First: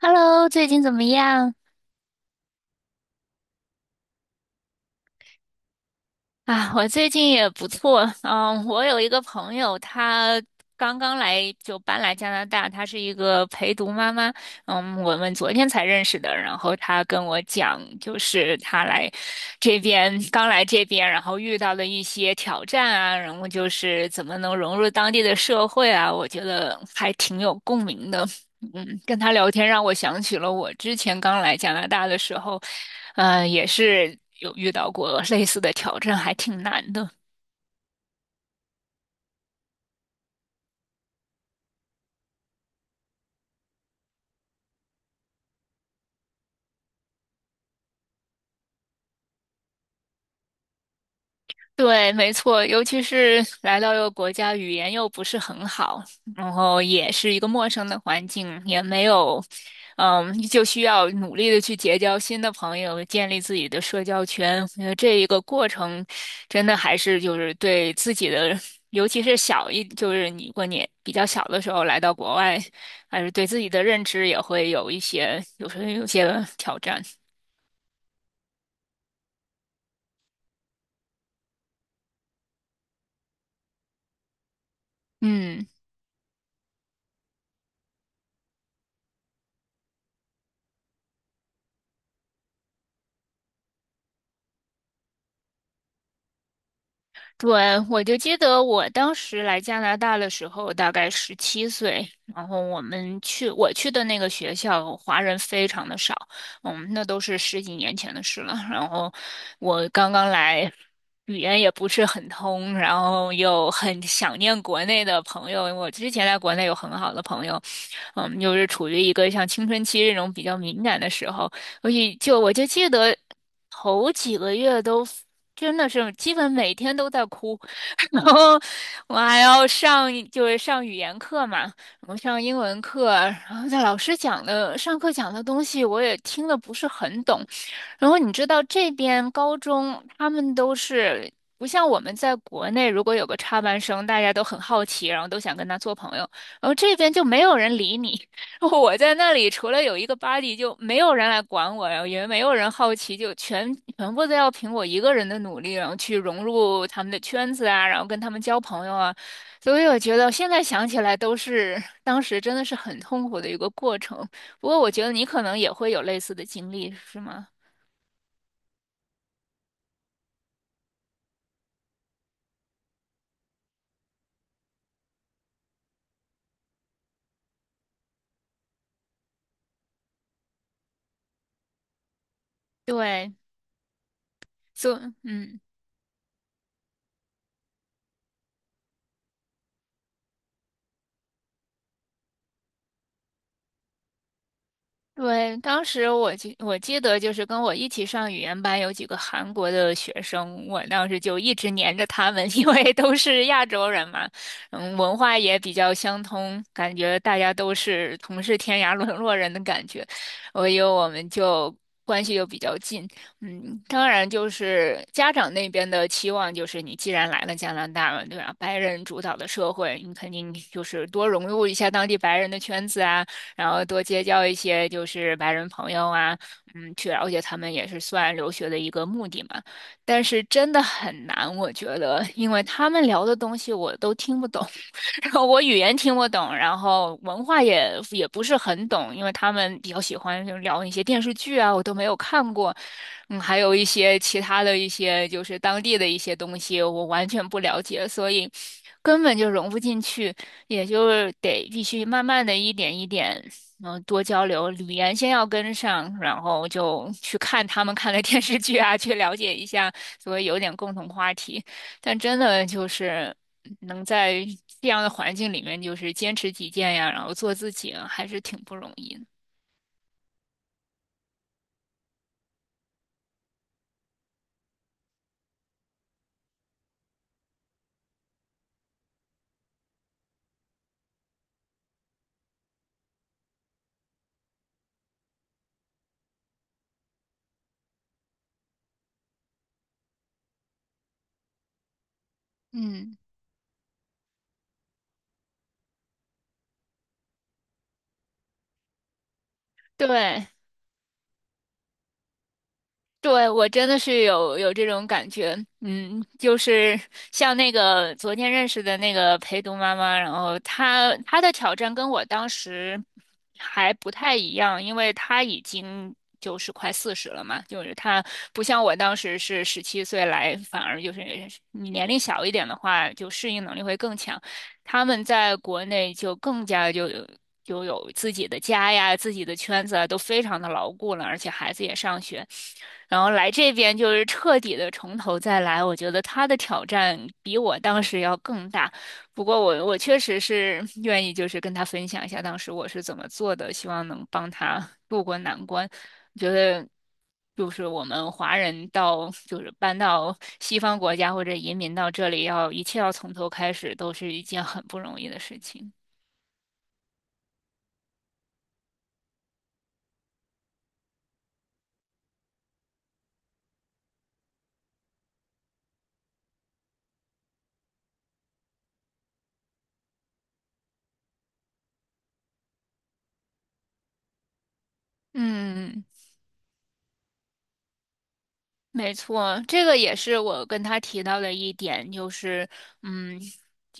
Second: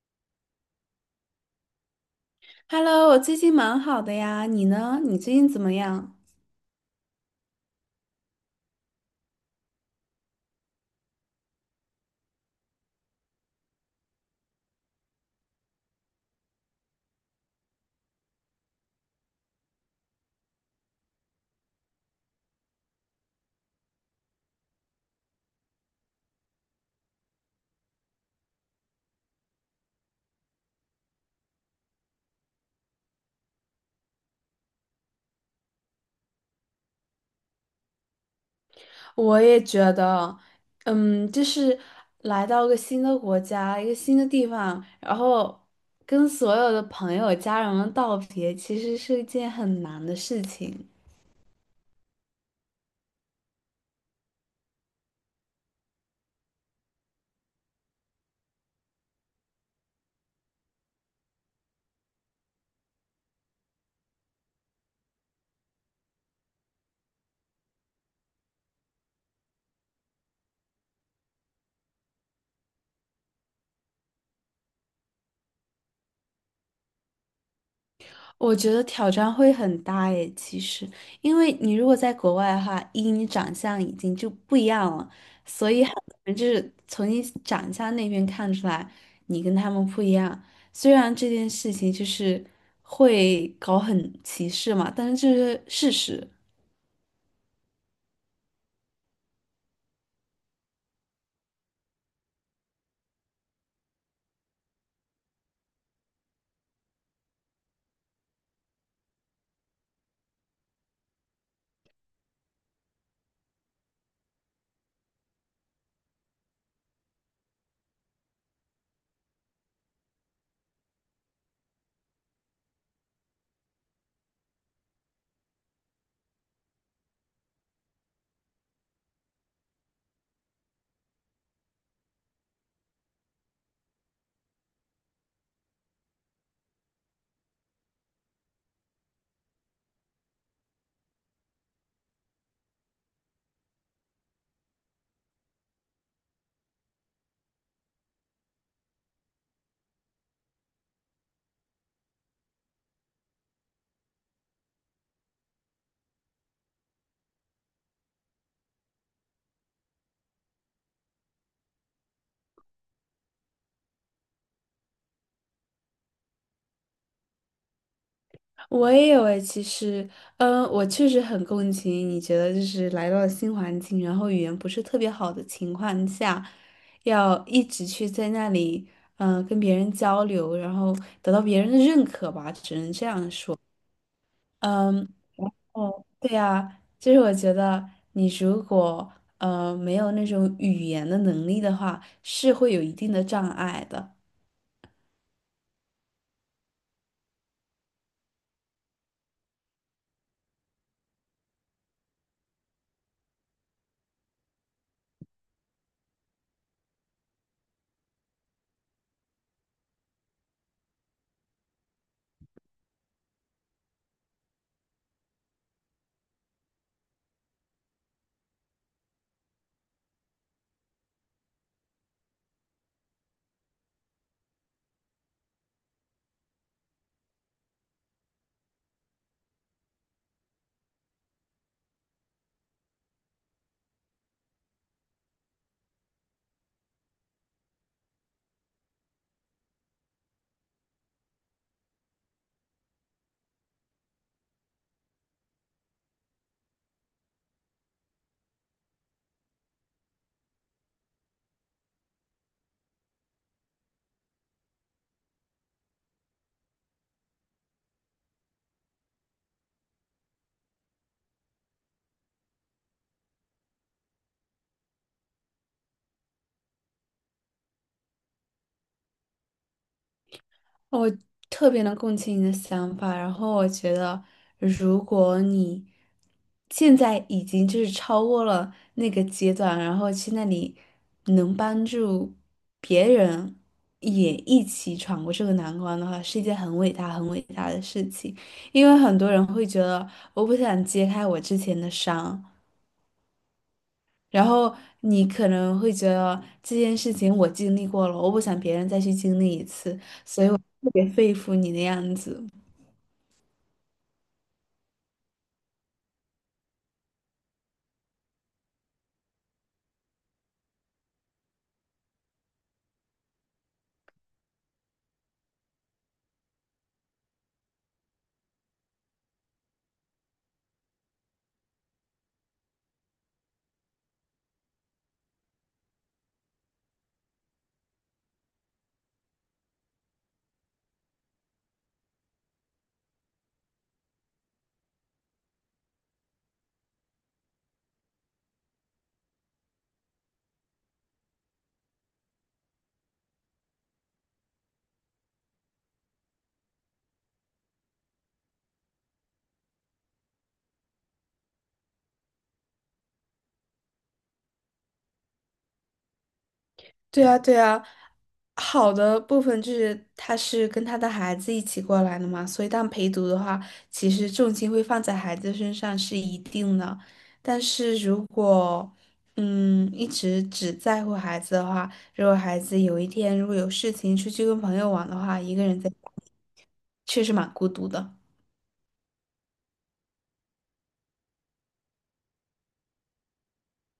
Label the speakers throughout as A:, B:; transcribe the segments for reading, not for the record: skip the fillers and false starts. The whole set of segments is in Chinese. A: Hello，最近怎么样？
B: Hello，我最近蛮好的呀，你呢？你最近怎么样？
A: 啊，我最近也不错。嗯，我有一个朋友，她刚刚来就搬来加拿大，她是一个陪读妈妈。嗯，我们昨天才认识的，然后她跟我讲，就是她来这边刚来这边，然后遇到的一些挑战啊，然后就是怎么能融入当地的社会啊，我觉得还挺有共鸣的。嗯，跟他聊天让我想起了我之前刚来加拿大的时候，也是有遇到过类似的挑战，还挺难的。
B: 我也觉得，就是来到个新的国家，一个新的地方，然后跟所有的朋友、家人们道别，其实是一件很难的事情。
A: 对，没错，尤其是来到一个国家，语言又不是很好，然后也是一个陌生的环境，也没有，嗯，就需要努力的去结交新的朋友，建立自己的社交圈。我觉得这一个过程，真的还是就是对自己的，尤其是小一，就是你过年比较小的时候来到国外，还是对自己的认知也会有一些，有时候有些挑战。
B: 我觉得挑战会很大诶，其实，因为你如果在国外的话，一你长相已经就不一样了，
A: 嗯。
B: 所以很多人就是从你长相那边看出来，你跟他们不一样。虽然这件事情就是会搞很歧视嘛，但是这是事实。
A: 对，我就记得我当时来加拿大的时候，大概十七岁，然后我去的那个学校，华人非常的少，嗯，那都是十几年前的事了。然后我刚刚来，语言也不是很通，然后又很想念国内的朋友。我之前在国内有很好的朋友，嗯，又是处于一个像青春期这种比较敏感的时候，所以就记得头几个月都真的是基本每天都在哭，然后我还要上上语言课嘛，我上英文课，然后在老师讲的上课讲的东西我也听的不是很懂，然后你知道这边高中他们都是。不像我们在国内，如果有个插班生，大家都很好奇，然后都想跟他做朋友。然后这边就没有人理你，我在那里除了有一个 BUDY 就没有人来管我，然后也没有人好奇，就全部都要凭我一个人的努力，然后去融入他们的圈子啊，然后跟他们交朋友啊。所以我觉得现在想起来都是当时真的是很痛苦的一个过程。不过我觉得你可能也会有类似的经历，是吗？
B: 我也有诶，其实，我确实很共情。你觉得就是来到了新环境，然后语言不是特别好的情况下，要一直去在那里，跟别人交流，然后得到别人的认可吧，只能这样
A: 对，
B: 说。嗯，
A: 嗯。
B: 哦，对呀，就是我觉得你如果没有那种语言的能力的话，是会有一定的障碍的。
A: 对，当时我记得就是跟我一起上语言班有几个韩国的学生，我当时就一直黏着他们，因为都是亚洲人嘛，嗯，文化也比较相通，感觉大家都是同是天涯沦落人的感觉，所以我们就关系又比较近，嗯，当然就是家长那边的期望就是你既然来了加拿大了，对吧？白人主导的社会，你肯定就是多融入一下当地白人的圈子啊。然后多结交一些就是白人朋友啊，嗯，去了解他们也是算留学的一个目的嘛。但是真的很难，我觉得，因为他们聊的东西我都听不懂。然后我语言听不懂，然后文化也不是很懂，因为他们比较喜欢就聊一些电视剧啊，我都没有看过，嗯，还有一些其他的一些就是当地的一些东西，我完全不了解，所以根本就融不进去，也就是得必须慢慢的一点一点，嗯，多交流，语言先要跟上，然后就去看他们看的电视剧啊，去了解一下，所以有点共同话题。但真的就是能在这样的环境里面，就是坚持己见呀，然后做自己啊还是挺不容易的。
B: 我特别能共情你的想法，然后我觉得，如果你现在已经就是超过了那个阶段，然后去那里能帮助别人也一起闯过这个难关的话，是一件很伟大、很伟大的事情。因为很多人会觉得，我不想揭开我之前的伤，
A: 嗯，
B: 然后你可能会觉得这件事情我经历过了，我不想别人再去经历一次，
A: 对，
B: 特别佩服你的样子。
A: 对，我真的是有这种感觉，嗯，就是像那个昨天认识的那个陪读妈妈，然后她的挑战跟我当时还不太一样，因为她已经就是快40了嘛，就是她不像我当时是十七岁来，反而就是你年龄小一点的话，就适应能力会更强。他们在国内就更加就有自己的家呀、自己的圈子啊，都非常的牢固了，而且孩子也上学，然后来这边就是彻底的从头再来，我觉得他的挑战比我当时要更大。不过我确实是 愿意，就是跟他分享一下当时我是怎么做的，希望能帮他渡过难关。我觉得就是我们华人就是搬到西方国家或者移民到这里要，一切要从头开始，都是一件很不容易的事情。
B: 对啊，对啊，好的部分就是他是跟他的孩子一起过来的嘛，所以当陪读的话，其实重心会放在孩子身上是一定的。但是如果一直只在乎孩子的话，如果孩子有一天如果有事情出去跟朋友玩的话，一个人在家
A: 嗯。
B: 里确实蛮孤独的。
A: 没错，这个也是我跟他提到的一点，就是，嗯，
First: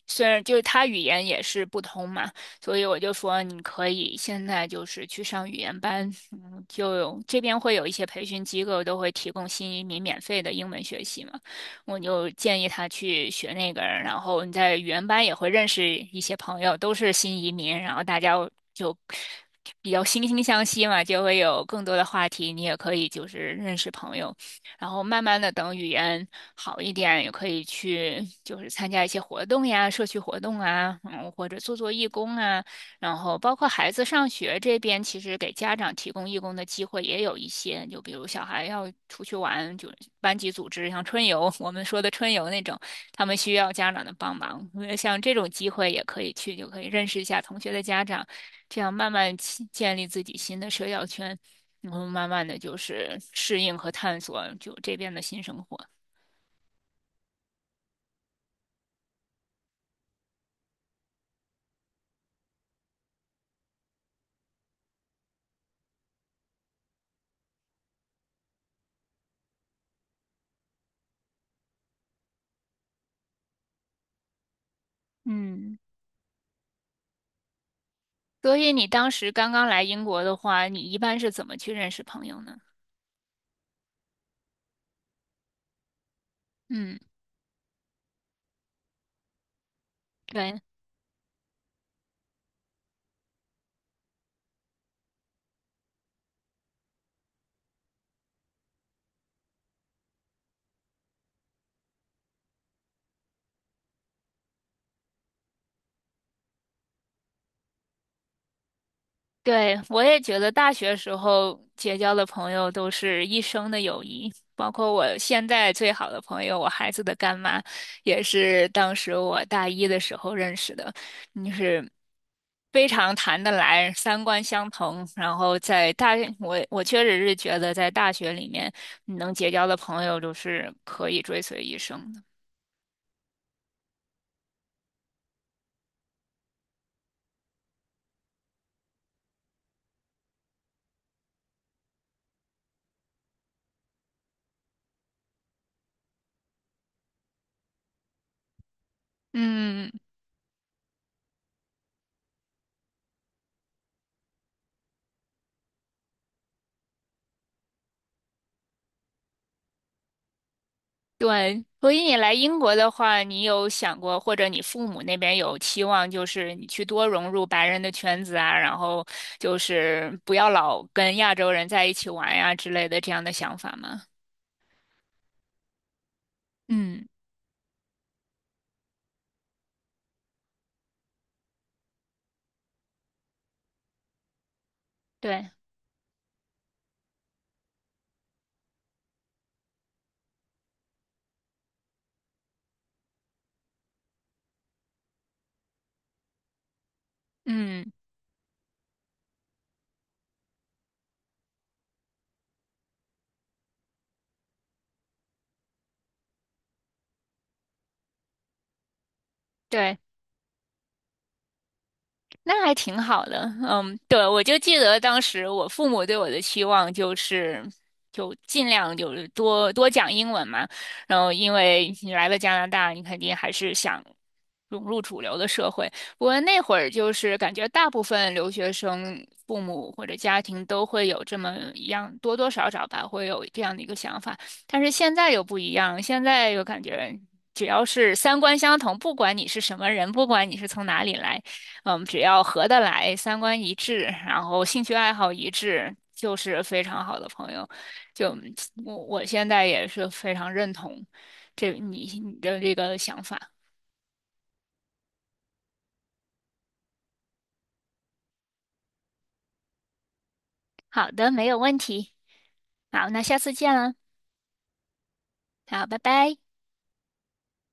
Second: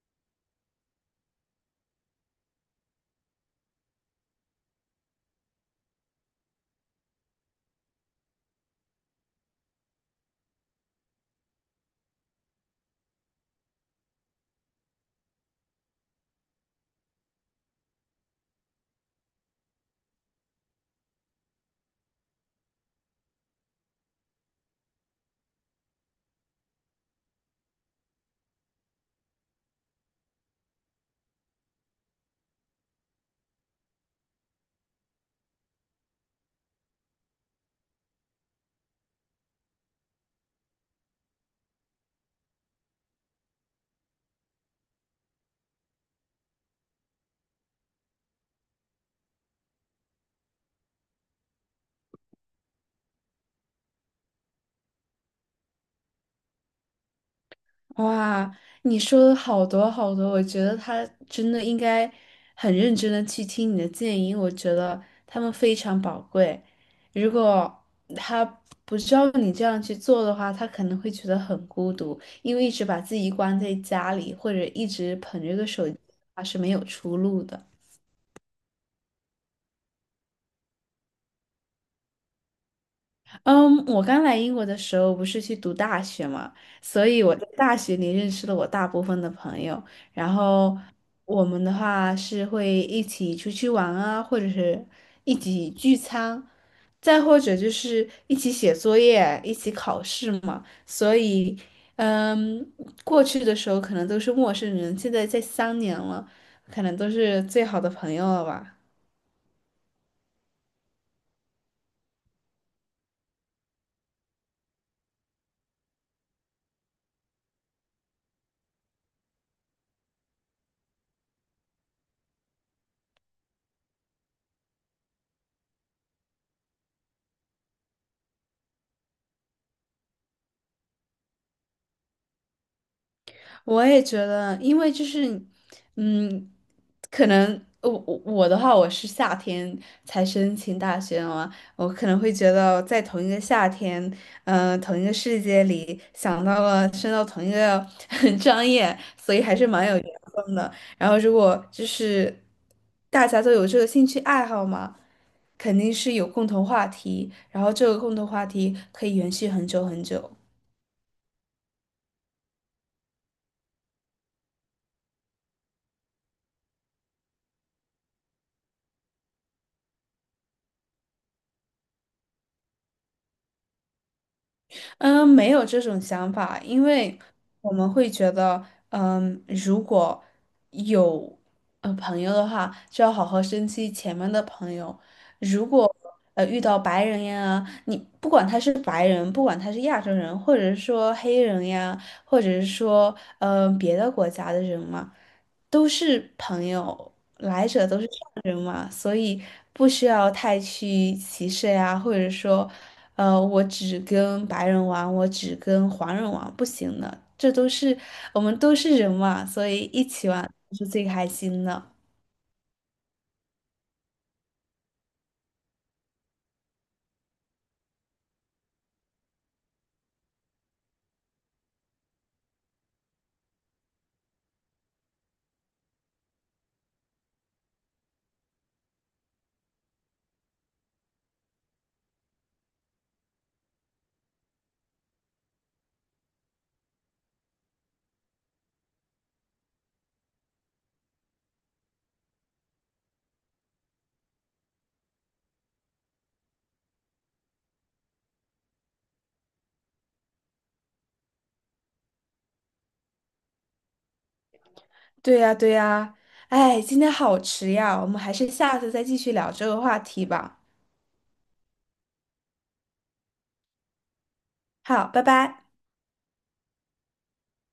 A: 虽然就是他语言也是不通嘛，所以我就说你可以现在就是去上语言班，嗯，这边会有一些培训机构都会提供新移民免费的英文学习嘛，我就建议他去学那个，然后你在语言班也会认识一些朋友，都是新移民，然后大家就比较惺惺相惜嘛，就会有更多的话题，你也可以就是认识朋友。然后慢慢的等语言好一点，也可以去就是参加一些活动呀，社区活动啊，嗯，或者做做义工啊。然后包括孩子上学这边，其实给家长提供义工的机会也有一些，就比如小孩要出去玩，就班级组织像春游，我们说的春游那种，他们需要家长的帮忙。呃像这种机会也可以去，就可以认识一下同学的家长，这样慢慢建立自己新的社交圈。然后慢慢的就是适应和探索就这边的新生活。
B: 哇，你说的好多好多，我觉得他真的应该很认真的去听你的建议，我觉得他们非常宝贵。如果他不照你这样去做的话，他可能会觉得很孤独，因为一直把自己关在家里，或者一直捧着个
A: 嗯，
B: 手机，他是没有出路的。
A: 所以你当时刚刚来英国的话，你一般是怎么去认识朋友呢？
B: 嗯，我刚来英国的时候不是去读大学嘛，
A: 嗯，
B: 所以我在大学里认识了我大部分的朋友，然
A: 对，
B: 后我们的话是会一起出去玩啊，或者是一起聚餐，再或者就是一起写作业、一起考试嘛。所以，嗯，过去的时候可能都是陌生人，现在在3年了，可能都是最好的朋友了吧。
A: 对，我也觉得大学时候结交的朋友都是一生的友谊，包括我现在最好的朋友，我孩子的干妈，也是当时我大一的时候认识的，就是非常谈得来，三观相同。然后我确实是觉得在大学里面你能结交的朋友，都是可以追随一生的。
B: 我也觉得，因为就是，嗯，可能我的话，我是夏天才申请大学嘛，我可能会觉得在同一个夏天，同一个世界里，想到了升到同一个 专业，所以还是蛮
A: 嗯，
B: 有缘分的。然后如果就是大家都有这个兴趣爱好嘛，肯定是有共同话题，然后这个共同话题可以延续很久很久。
A: 对，所以你来英国的话，你有想过，或者你父母那边有期望，就是你去多融入白人的圈子啊，然后就是不要老跟亚洲人在一起玩呀之类的这样的想法吗？
B: 嗯，没有这种想法，因
A: 嗯，
B: 为我们会觉得，如果有朋友的话，就要好好珍惜前面的朋友。
A: 对，
B: 如果遇到白人呀，你不管他是白人，不管他是亚洲人，或者是说黑人呀，或者是说别的国家的人嘛，都是朋友，来者
A: 嗯。
B: 都是善人嘛，所以不需要太去歧视呀，或者说。我只跟白人玩，我只跟黄人玩，不行的，这都是我们都是人嘛，所以
A: 对，
B: 一起玩是最开心的。
A: 那还挺好的，嗯，对，我就记得当时我父母对我的期望就是，就尽量就是多多讲英文嘛，然后因为你来了加拿大，你肯定还是想融入主流的社会。不过那会儿就是感觉大部分留学生父母或者家庭都会有这么一样，多多少少吧，会有这样的一个想法。但是现在又不一样，现在又感觉只要是三观相同，不管你是什么人，不管你是从哪里来。嗯，只要合得来，三观一致，然后兴趣爱好一致，就是非常好的朋友。就我现在也是非常认同你的这个想法。
B: 对呀，对呀，哎，今天好迟呀，我们还是下次再继续聊这个话题吧。
A: 好的，没有问题。好，那下次见了。
B: 好，拜拜。
A: 好，拜拜。